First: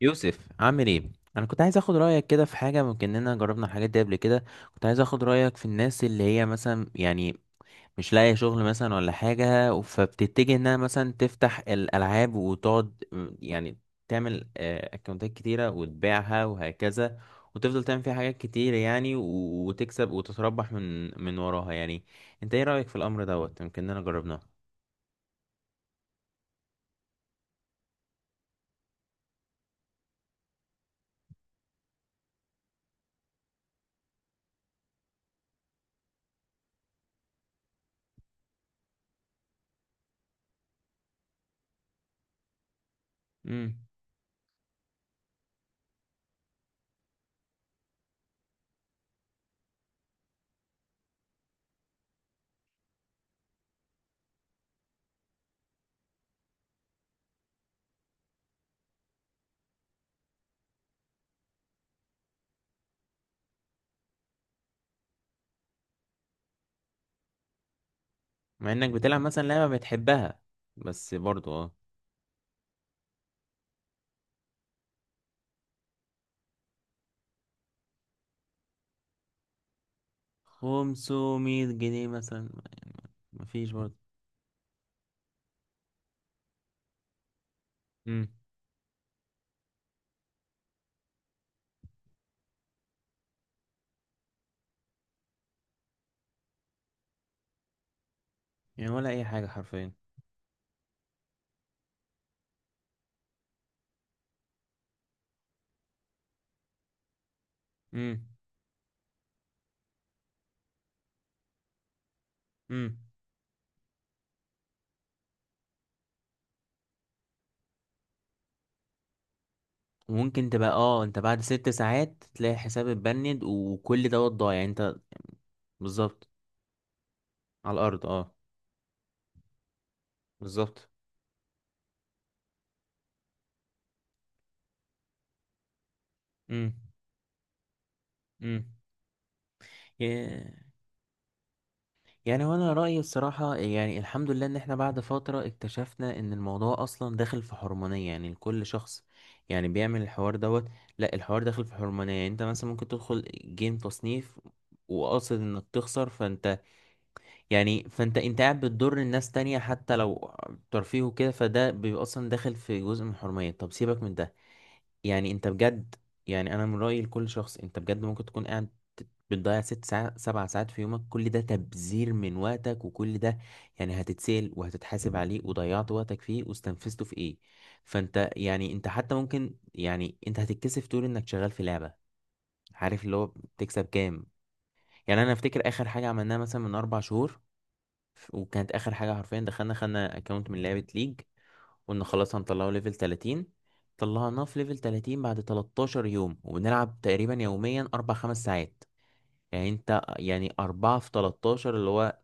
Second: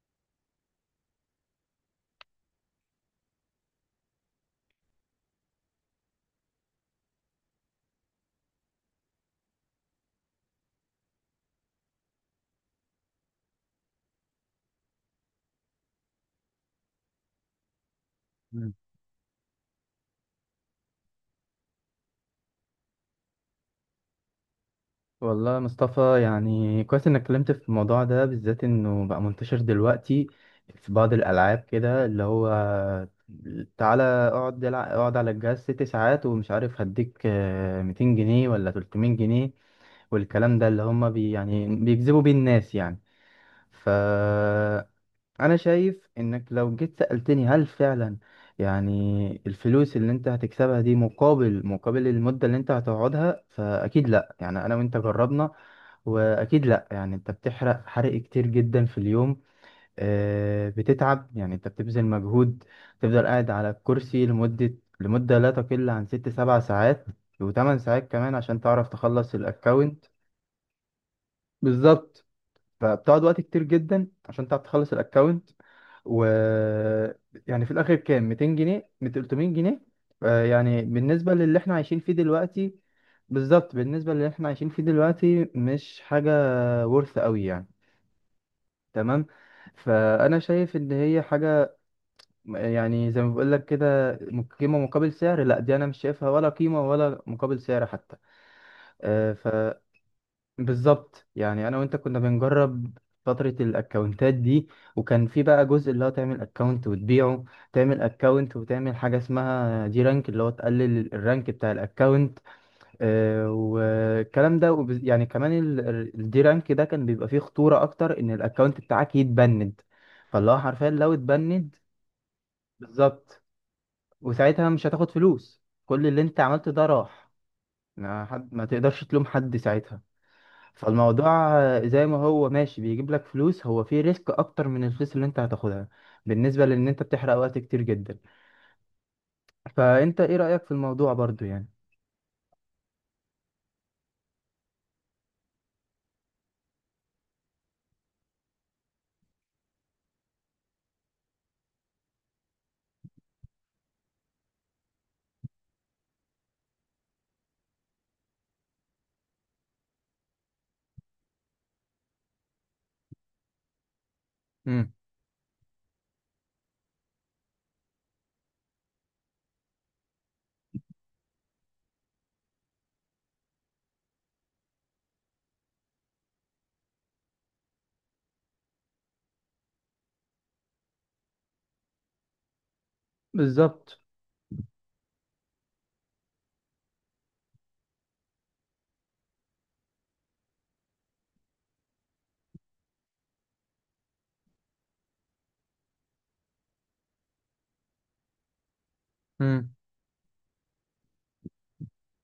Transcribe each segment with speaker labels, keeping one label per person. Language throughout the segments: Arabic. Speaker 1: يوسف عامل ايه؟ انا كنت عايز اخد رايك كده في حاجه، ممكن اننا جربنا الحاجات دي قبل كده. كنت عايز اخد رايك في الناس اللي هي مثلا يعني مش لاقيه شغل مثلا ولا حاجه، فبتتجه انها مثلا تفتح الالعاب وتقعد تعمل اكونتات كتيره وتبيعها وهكذا، وتفضل تعمل فيها حاجات
Speaker 2: مم.
Speaker 1: كتير يعني وتكسب وتتربح من وراها يعني. انت ايه رايك في الامر دوت؟ يمكن اننا جربناه.
Speaker 2: والله يا مصطفى، يعني كويس انك اتكلمت في الموضوع ده بالذات، انه بقى منتشر دلوقتي في بعض الالعاب كده اللي هو تعالى اقعد العب، اقعد على الجهاز 6 ساعات ومش عارف هديك 200 جنيه ولا 300 جنيه. والكلام ده اللي هم بي يعني بيجذبوا بيه الناس يعني.
Speaker 1: امم
Speaker 2: ف انا شايف انك لو جيت سألتني هل فعلا يعني الفلوس اللي انت هتكسبها دي مقابل المدة اللي انت هتقعدها، فاكيد لا. يعني انا وانت جربنا، واكيد لا. يعني انت بتحرق حرق كتير جدا في اليوم، بتتعب. يعني انت بتبذل مجهود، تفضل قاعد على الكرسي لمدة لا تقل عن ست سبع ساعات وثمان ساعات كمان عشان
Speaker 1: مع
Speaker 2: تعرف
Speaker 1: انك بتلعب
Speaker 2: تخلص
Speaker 1: مثلا لعبه
Speaker 2: الاكونت.
Speaker 1: بتحبها، بس برضو اه.
Speaker 2: بالظبط. فبتقعد وقت كتير جدا عشان تعرف تخلص الاكونت. و يعني في الاخر كام، 200 جنيه 300 جنيه؟ يعني بالنسبه للي
Speaker 1: 500
Speaker 2: احنا عايشين
Speaker 1: جنيه
Speaker 2: فيه
Speaker 1: مثلا
Speaker 2: دلوقتي.
Speaker 1: يعني. مفيش
Speaker 2: بالظبط،
Speaker 1: برضه.
Speaker 2: بالنسبه للي احنا عايشين فيه دلوقتي مش حاجه ورث قوي يعني.
Speaker 1: امم.
Speaker 2: تمام. فانا شايف ان هي حاجه، يعني زي ما بقول لك كده، قيمه مقابل سعر. لا، دي انا مش شايفها ولا قيمه ولا مقابل سعر حتى.
Speaker 1: يعني ولا اي
Speaker 2: آه،
Speaker 1: حاجه
Speaker 2: ف
Speaker 1: حرفيا.
Speaker 2: بالظبط. يعني انا وانت كنا بنجرب فترة الاكونتات دي، وكان في بقى جزء اللي هو تعمل اكونت وتبيعه، تعمل
Speaker 1: امم.
Speaker 2: اكونت وتعمل حاجة اسمها دي رانك، اللي هو تقلل الرانك بتاع الاكونت.
Speaker 1: امم.
Speaker 2: والكلام ده، يعني كمان الدي رانك ده كان بيبقى فيه خطورة اكتر ان الاكونت بتاعك يتبند.
Speaker 1: وممكن
Speaker 2: فاللي هو
Speaker 1: تبقى
Speaker 2: حرفيا
Speaker 1: اه
Speaker 2: لو
Speaker 1: انت بعد ست
Speaker 2: اتبند،
Speaker 1: ساعات تلاقي حساب اتبند
Speaker 2: بالظبط،
Speaker 1: وكل دوت ضايع
Speaker 2: وساعتها
Speaker 1: يعني
Speaker 2: مش
Speaker 1: انت.
Speaker 2: هتاخد فلوس، كل اللي
Speaker 1: بالظبط.
Speaker 2: انت عملته ده راح.
Speaker 1: على الارض
Speaker 2: ما
Speaker 1: اه.
Speaker 2: حد، ما تقدرش تلوم حد ساعتها.
Speaker 1: بالظبط.
Speaker 2: فالموضوع زي ما هو ماشي بيجيب لك فلوس، هو فيه ريسك اكتر من الفلوس اللي انت هتاخدها، بالنسبة
Speaker 1: امم.
Speaker 2: لان انت بتحرق وقت كتير جدا. فانت ايه رأيك
Speaker 1: امم.
Speaker 2: في الموضوع برضو يعني؟
Speaker 1: يعني وانا رأيي الصراحة يعني الحمد لله ان احنا بعد فترة اكتشفنا ان الموضوع اصلا داخل في حرمانية يعني لكل شخص يعني بيعمل الحوار دوت. لا الحوار داخل في حرمانية، يعني انت مثلا ممكن تدخل جيم تصنيف وقاصد انك تخسر، فانت يعني فانت قاعد بتضر الناس تانية، حتى لو ترفيه وكده فده بيبقى اصلا داخل في جزء من الحرمانية. طب سيبك من ده.
Speaker 2: امم
Speaker 1: يعني انت بجد، يعني انا من رأيي لكل شخص، انت بجد ممكن تكون قاعد بتضيع ست ساعات سبع ساعات في يومك، كل ده تبذير من وقتك، وكل ده يعني هتتسال وهتتحاسب عليه، وضيعت وقتك فيه واستنفذته في ايه. فانت يعني انت حتى ممكن، يعني انت هتتكسف تقول انك شغال في لعبة، عارف اللي هو بتكسب
Speaker 2: بالظبط.
Speaker 1: كام. يعني انا افتكر اخر حاجة عملناها مثلا من اربع شهور، وكانت اخر حاجه حرفيا دخلنا خدنا اكونت من لعبه ليج، قلنا خلاص هنطلعه ليفل 30. طلعناه في ليفل 30 بعد 13 يوم، وبنلعب تقريبا يوميا 4 5 ساعات. يعني
Speaker 2: امم
Speaker 1: انت يعني 4 في 13 اللي هو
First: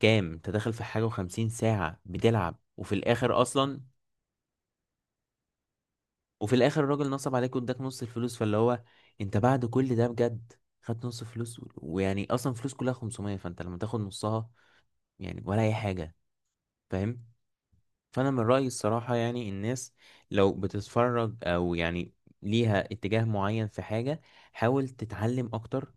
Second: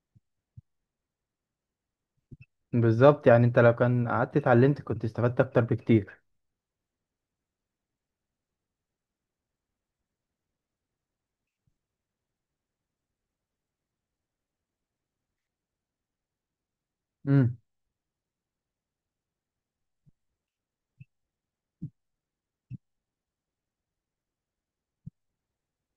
Speaker 1: كام، انت داخل في حاجه و50 ساعه بتلعب، وفي
Speaker 2: بالظبط.
Speaker 1: الاخر
Speaker 2: يعني انت لو
Speaker 1: اصلا.
Speaker 2: كان قعدت اتعلمت كنت استفدت اكتر بكتير.
Speaker 1: وفي الاخر الراجل نصب عليك واداك نص الفلوس، فاللي هو انت بعد كل ده بجد خدت نص فلوس ويعني اصلا فلوس كلها 500، فانت لما تاخد نصها يعني ولا اي حاجه. فاهم.
Speaker 2: امم
Speaker 1: فانا من رايي الصراحه يعني الناس لو بتتفرج او يعني ليها اتجاه معين في حاجه، حاول تتعلم اكتر،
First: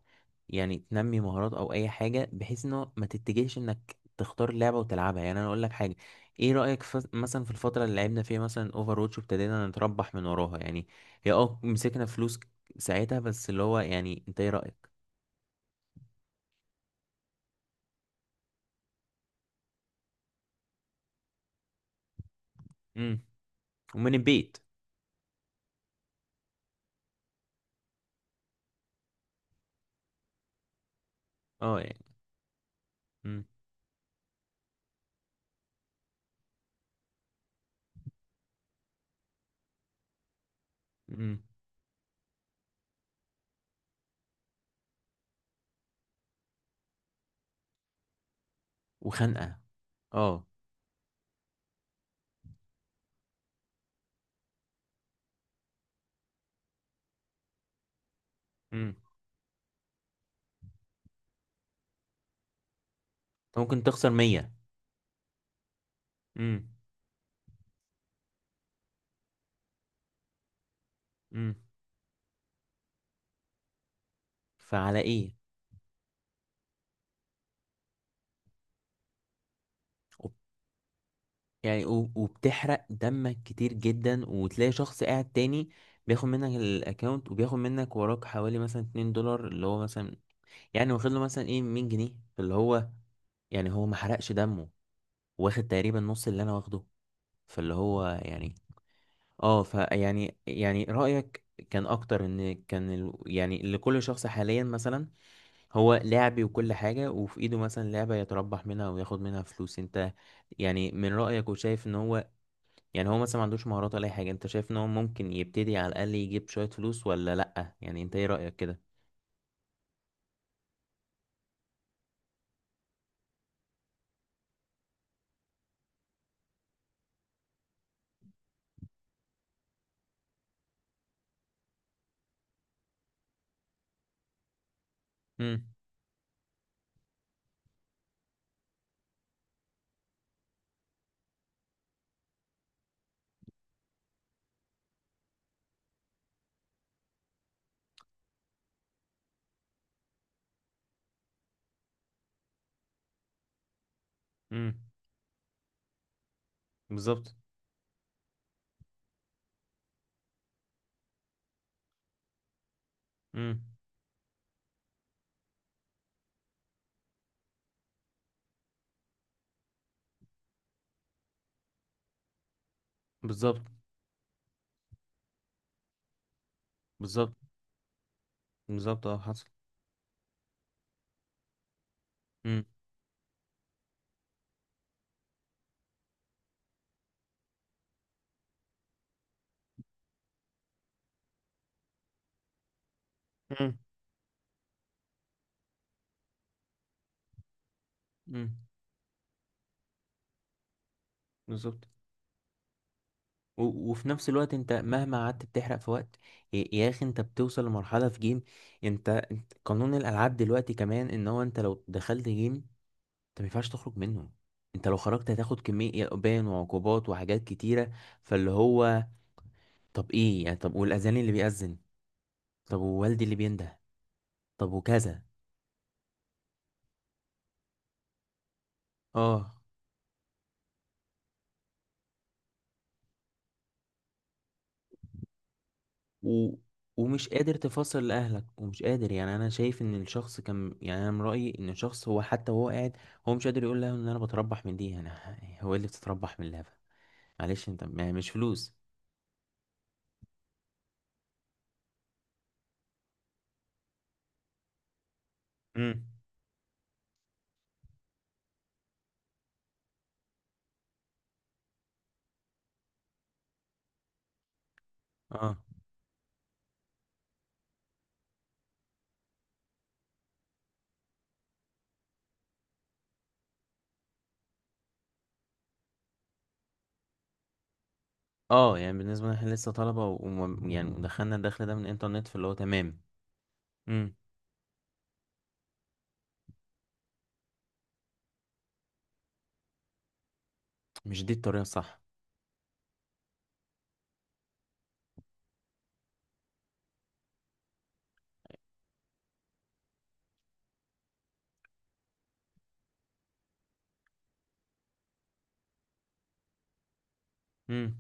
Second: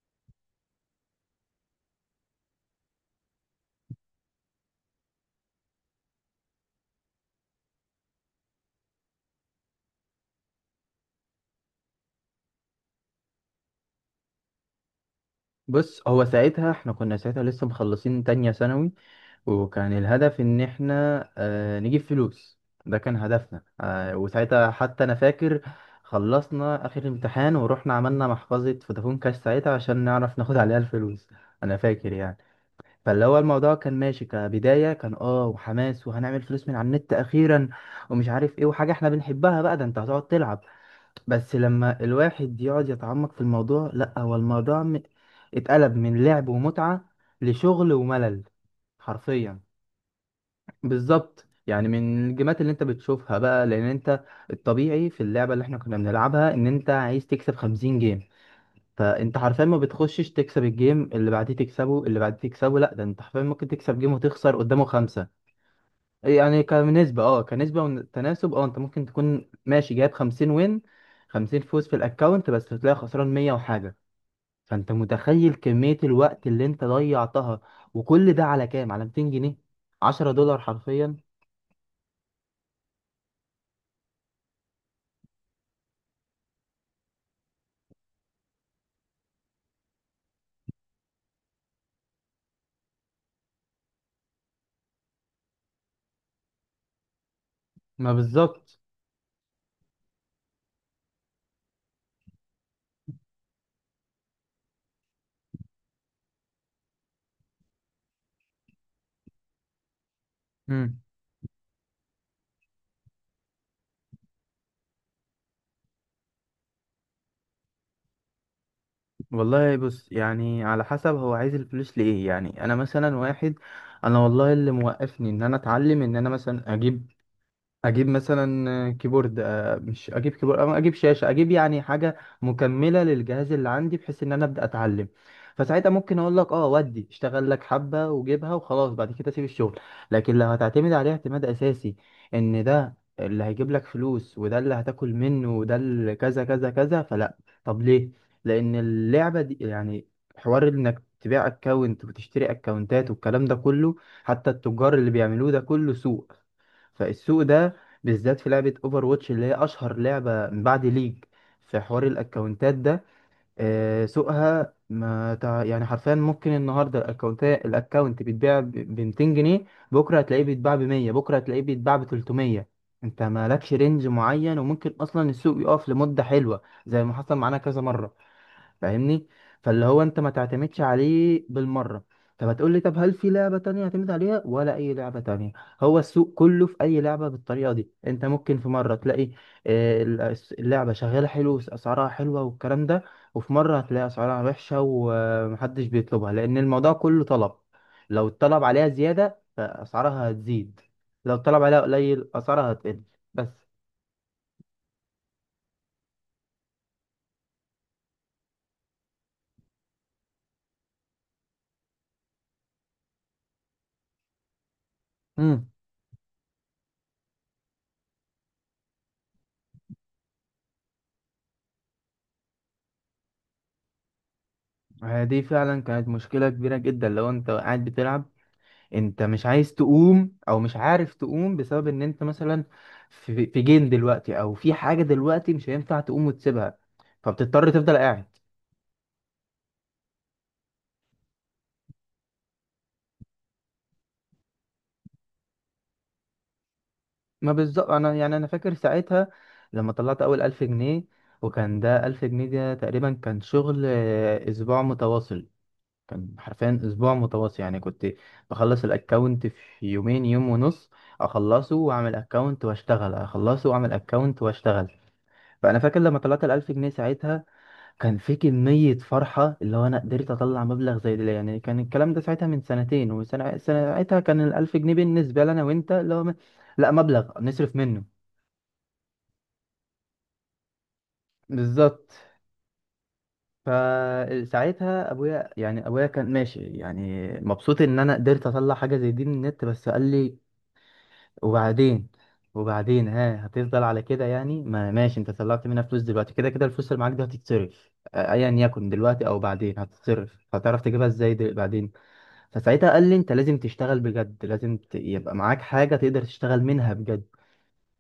Speaker 1: يعني تنمي مهارات او اي حاجه، بحيث انه ما تتجهش انك تختار لعبه وتلعبها. يعني انا اقول لك حاجه، ايه رايك في مثلا في الفتره اللي لعبنا فيها مثلا اوفر واتش وابتدينا نتربح من وراها يعني، هي اه مسكنا فلوس ساعتها، بس اللي هو يعني انت ايه رايك؟
Speaker 2: بص، هو ساعتها احنا كنا ساعتها لسه مخلصين تانية ثانوي، وكان الهدف ان احنا نجيب فلوس. ده كان
Speaker 1: امم.
Speaker 2: هدفنا.
Speaker 1: ومن البيت.
Speaker 2: وساعتها حتى انا فاكر، خلصنا اخر امتحان ورحنا عملنا محفظة فودافون كاش ساعتها عشان نعرف ناخد عليها الفلوس. انا
Speaker 1: اه يعني.
Speaker 2: فاكر يعني. فاللي هو
Speaker 1: امم.
Speaker 2: الموضوع كان ماشي كبداية، كان وحماس، وهنعمل فلوس من على النت اخيرا ومش عارف ايه، وحاجة احنا بنحبها بقى، ده انت هتقعد تلعب.
Speaker 1: امم.
Speaker 2: بس لما الواحد يقعد يتعمق في الموضوع، لا، هو الموضوع اتقلب من لعب ومتعة لشغل وملل
Speaker 1: وخنقه.
Speaker 2: حرفيا.
Speaker 1: اه.
Speaker 2: بالظبط. يعني من الجيمات اللي انت بتشوفها بقى، لان انت الطبيعي في اللعبه اللي احنا كنا بنلعبها ان انت عايز تكسب 50 جيم،
Speaker 1: امم.
Speaker 2: فانت حرفيا ما بتخشش تكسب الجيم اللي بعديه تكسبه اللي بعديه تكسبه، لا، ده انت حرفيا
Speaker 1: انت
Speaker 2: ممكن
Speaker 1: ممكن
Speaker 2: تكسب
Speaker 1: تخسر
Speaker 2: جيم
Speaker 1: 100.
Speaker 2: وتخسر قدامه خمسه. يعني
Speaker 1: امم.
Speaker 2: كنسبه وتناسب، انت ممكن تكون ماشي جايب 50 وين
Speaker 1: امم.
Speaker 2: 50 فوز في الاكونت بس تلاقي خسران 100 وحاجه. فانت
Speaker 1: فعلى ايه.
Speaker 2: متخيل كميه الوقت اللي انت ضيعتها؟ وكل ده على كام؟ على 200 جنيه،
Speaker 1: وب-
Speaker 2: 10 دولار حرفيا.
Speaker 1: يعني وبتحرق دمك كتير جدا، وتلاقي شخص قاعد تاني بياخد منك الاكونت، وبياخد منك وراك حوالي مثلا 2 دولار اللي هو مثلا، يعني واخد له مثلا ايه 100 جنيه، فاللي هو يعني هو ما حرقش دمه، واخد تقريبا نص اللي انا واخده، فاللي هو
Speaker 2: ما
Speaker 1: يعني.
Speaker 2: بالظبط.
Speaker 1: اه فيعني يعني رأيك كان اكتر، ان كان يعني لكل شخص حاليا مثلا هو لعبي وكل حاجة، وفي ايده مثلا لعبة يتربح منها وياخد منها فلوس، انت يعني
Speaker 2: مم.
Speaker 1: من رأيك وشايف ان هو يعني هو مثلا ما عندوش مهارات ولا اي حاجة، انت شايف ان هو ممكن يبتدي على الاقل يجيب شوية فلوس، ولا لأ؟ يعني انت ايه رأيك كده؟
Speaker 2: والله بص، يعني على حسب هو عايز الفلوس لإيه. يعني أنا مثلا واحد، أنا والله اللي موقفني إن أنا أتعلم، إن أنا مثلا أجيب، مثلا كيبورد، مش اجيب كيبورد أو اجيب شاشه، اجيب يعني حاجه مكمله للجهاز اللي عندي بحيث ان انا ابدا اتعلم.
Speaker 1: امم.
Speaker 2: فساعتها ممكن اقول لك ودي، اشتغل لك حبه وجيبها وخلاص، بعد كده سيب الشغل. لكن لو هتعتمد عليه اعتماد اساسي، ان ده اللي هيجيب لك فلوس وده اللي هتاكل منه وده اللي كذا كذا كذا، فلا. طب ليه؟ لان اللعبه دي يعني حوار انك تبيع اكونت وتشتري اكونتات والكلام ده كله، حتى
Speaker 1: امم.
Speaker 2: التجار اللي بيعملوه، ده كله سوق.
Speaker 1: بالظبط.
Speaker 2: فالسوق ده بالذات، في لعبة اوفر واتش اللي هي اشهر لعبة من بعد ليج في حوار الاكونتات ده،
Speaker 1: امم.
Speaker 2: سوقها ما تع... يعني حرفيا ممكن النهارده الاكونت، بيتباع ب 200 جنيه، بكره هتلاقيه بيتباع ب 100، بكره هتلاقيه بيتباع ب 300. انت
Speaker 1: بالظبط.
Speaker 2: مالكش رينج معين، وممكن اصلا السوق يقف لمدة حلوة زي ما
Speaker 1: بالظبط.
Speaker 2: حصل معانا كذا مرة.
Speaker 1: بالظبط اه
Speaker 2: فاهمني؟
Speaker 1: حصل.
Speaker 2: فاللي هو انت ما تعتمدش عليه بالمره. طب
Speaker 1: امم.
Speaker 2: هتقول لي طب هل في لعبه تانية اعتمد عليها ولا اي لعبه تانية؟ هو السوق كله في اي لعبه بالطريقه دي. انت ممكن في مره تلاقي اللعبه شغاله حلو، اسعارها حلوه والكلام ده، وفي
Speaker 1: امم.
Speaker 2: مره هتلاقي اسعارها وحشه ومحدش بيطلبها، لان الموضوع كله طلب. لو
Speaker 1: امم.
Speaker 2: الطلب عليها زياده فاسعارها هتزيد، لو الطلب عليها
Speaker 1: بالظبط.
Speaker 2: قليل اسعارها هتقل. بس.
Speaker 1: وفي نفس الوقت انت مهما قعدت بتحرق في وقت، يا اخي انت بتوصل لمرحلة في جيم. قانون الالعاب دلوقتي كمان ان هو انت لو دخلت جيم انت ما ينفعش تخرج منه، انت لو خرجت هتاخد
Speaker 2: امم
Speaker 1: كمية بان وعقوبات وحاجات كتيرة. فاللي هو طب ايه يعني، طب والأذان اللي بيأذن، طب ووالدي اللي بينده، طب وكذا.
Speaker 2: دي فعلا كانت مشكله كبيره جدا، لو انت قاعد بتلعب انت مش
Speaker 1: اه.
Speaker 2: عايز تقوم او مش عارف تقوم، بسبب ان انت مثلا في جيم دلوقتي او في حاجه دلوقتي مش هينفع تقوم
Speaker 1: و...
Speaker 2: وتسيبها،
Speaker 1: ومش قادر
Speaker 2: فبتضطر تفضل
Speaker 1: تفصل
Speaker 2: قاعد.
Speaker 1: لأهلك، ومش قادر، يعني أنا شايف إن الشخص كان، يعني أنا من رأيي إن الشخص هو حتى وهو قاعد هو مش قادر يقول لهم إن أنا بتربح من دي. أنا هو إيه اللي بتتربح من اللهفة؟
Speaker 2: ما
Speaker 1: معلش أنت
Speaker 2: بالظبط.
Speaker 1: يعني
Speaker 2: انا،
Speaker 1: مش
Speaker 2: يعني انا
Speaker 1: فلوس.
Speaker 2: فاكر ساعتها لما طلعت اول 1000 جنيه، وكان ده 1000 جنيه ده تقريبا كان شغل اسبوع متواصل.
Speaker 1: امم.
Speaker 2: كان حرفيا اسبوع متواصل. يعني كنت بخلص الاكونت في يومين، يوم ونص، اخلصه واعمل اكونت واشتغل، اخلصه واعمل اكونت واشتغل.
Speaker 1: اه.
Speaker 2: فانا فاكر لما طلعت الألف جنيه ساعتها، كان في كمية فرحة اللي هو أنا قدرت أطلع مبلغ زي ده يعني. كان الكلام ده ساعتها من سنتين وسنة، ساعتها كان الألف جنيه بالنسبة لنا وأنت اللي هو لا، مبلغ نصرف منه.
Speaker 1: اه يعني بالنسبة لنا احنا لسه طلبة يعني دخلنا الدخل ده من
Speaker 2: بالظبط.
Speaker 1: الإنترنت، فاللي هو تمام. مم.
Speaker 2: فساعتها أبويا، يعني أبويا كان ماشي، يعني مبسوط إن أنا قدرت أطلع حاجة زي دي من النت، بس قال لي
Speaker 1: مش دي الطريقة الصح.
Speaker 2: وبعدين، ها هتفضل على كده يعني. ما ماشي، أنت طلعت منها فلوس دلوقتي، كده كده الفلوس اللي معاك دي هتتصرف أيا يكن، دلوقتي أو بعدين هتتصرف، هتعرف تجيبها إزاي بعدين. فساعتها قال لي انت لازم تشتغل بجد، لازم يبقى معاك حاجة تقدر تشتغل منها بجد.
Speaker 1: امم.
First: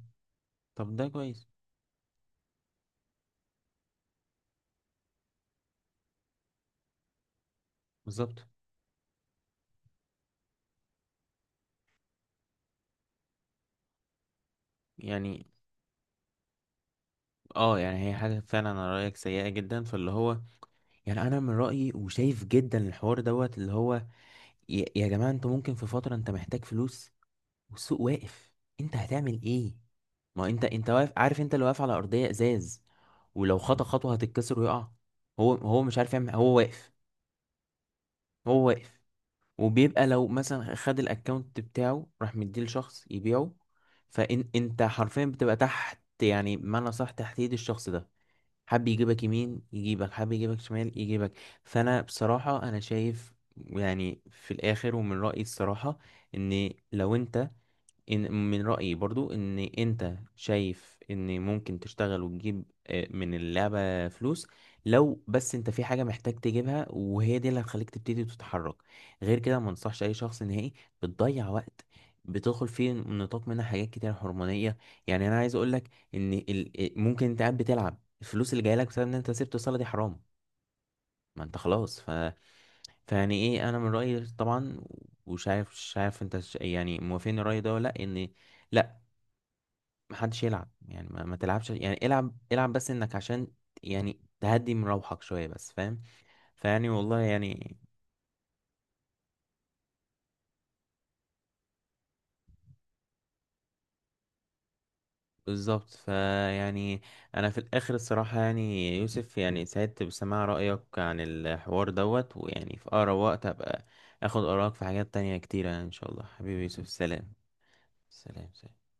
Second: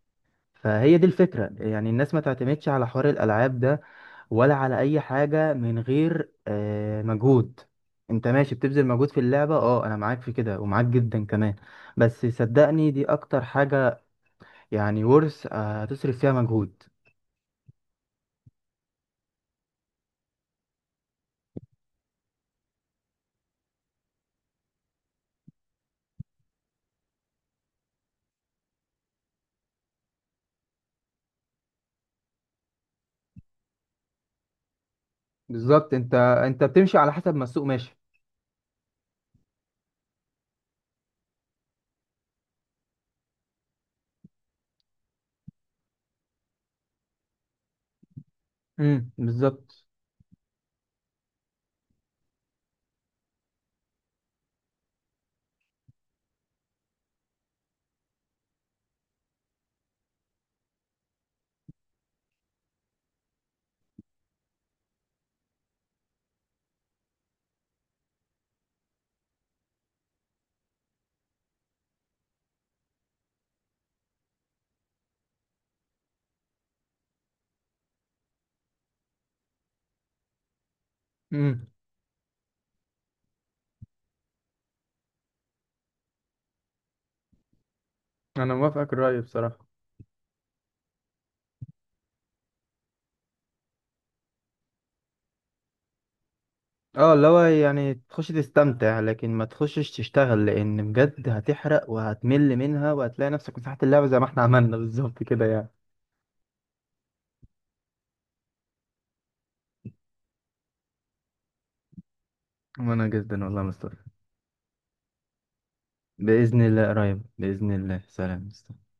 Speaker 1: طب
Speaker 2: فهي
Speaker 1: ده
Speaker 2: دي
Speaker 1: كويس.
Speaker 2: الفكرة، يعني الناس ما تعتمدش على حوار الألعاب ده، ولا على أي حاجة من غير مجهود. انت
Speaker 1: بالظبط.
Speaker 2: ماشي بتبذل مجهود في اللعبة، انا معاك في كده ومعاك جدا كمان. بس صدقني دي اكتر حاجة يعني
Speaker 1: يعني
Speaker 2: ورث هتصرف فيها مجهود.
Speaker 1: اه، يعني هي حاجة فعلا على رأيك سيئة جدا، فاللي هو يعني انا من رأيي وشايف جدا الحوار دوت اللي هو يا جماعة انتوا ممكن في فترة انت محتاج فلوس والسوق واقف، انت هتعمل ايه؟ ما هو انت واقف عارف، انت اللي واقف على ارضية ازاز، ولو خطأ خطوة هتتكسر ويقع. هو
Speaker 2: بالظبط.
Speaker 1: مش عارف
Speaker 2: انت
Speaker 1: يعمل، هو
Speaker 2: انت
Speaker 1: واقف.
Speaker 2: بتمشي على حسب ما السوق ماشي.
Speaker 1: هو واقف. وبيبقى لو مثلا خد الاكونت بتاعه راح مديه لشخص يبيعه، فان انت حرفيا بتبقى تحت، يعني بمعنى صح تحت ايد الشخص ده، حب يجيبك يمين
Speaker 2: بالظبط.
Speaker 1: يجيبك، حب يجيبك شمال يجيبك. فانا بصراحة انا شايف يعني في الاخر ومن رأيي الصراحة ان لو انت، إن من رأيي برضو إن أنت شايف إن ممكن تشتغل وتجيب من اللعبة فلوس، لو بس أنت في حاجة محتاج تجيبها، وهي دي اللي هتخليك تبتدي تتحرك. غير كده ما انصحش أي شخص نهائي، بتضيع وقت، بتدخل فيه نطاق منها حاجات كتير هرمونية. يعني أنا عايز أقولك إن ممكن أنت قاعد بتلعب الفلوس اللي جايلك بسبب إن أنت سبت الصلاة، دي حرام. ما أنت
Speaker 2: امم
Speaker 1: خلاص فيعني إيه، أنا من رأيي طبعا، ومش عارف مش عارف أنت يعني موافقني الرأي ده ولا لأ، إن
Speaker 2: انا موافقك الرأي بصراحة.
Speaker 1: محدش يلعب. يعني ما تلعبش، يعني العب العب بس انك عشان يعني تهدي من روحك شوية بس، فاهم؟ فيعني
Speaker 2: اه،
Speaker 1: والله
Speaker 2: اللي هو
Speaker 1: يعني.
Speaker 2: يعني تخش تستمتع، لكن ما تخشش تشتغل، لان بجد هتحرق وهتمل منها وهتلاقي نفسك مساحة اللعبة زي ما احنا عملنا بالظبط كده يعني.
Speaker 1: بالظبط. فيعني انا في الاخر الصراحة يعني يوسف، يعني سعدت بسماع رأيك عن الحوار دوت، ويعني في
Speaker 2: وانا
Speaker 1: اقرب
Speaker 2: جدا
Speaker 1: وقت
Speaker 2: والله
Speaker 1: هبقى
Speaker 2: مستر.
Speaker 1: اخد آرائك في حاجات تانية كتيرة. يعني ان شاء الله
Speaker 2: بإذن
Speaker 1: حبيبي
Speaker 2: الله
Speaker 1: يوسف،
Speaker 2: قريب،
Speaker 1: سلام.
Speaker 2: بإذن الله. سلام.
Speaker 1: سلام. سلام.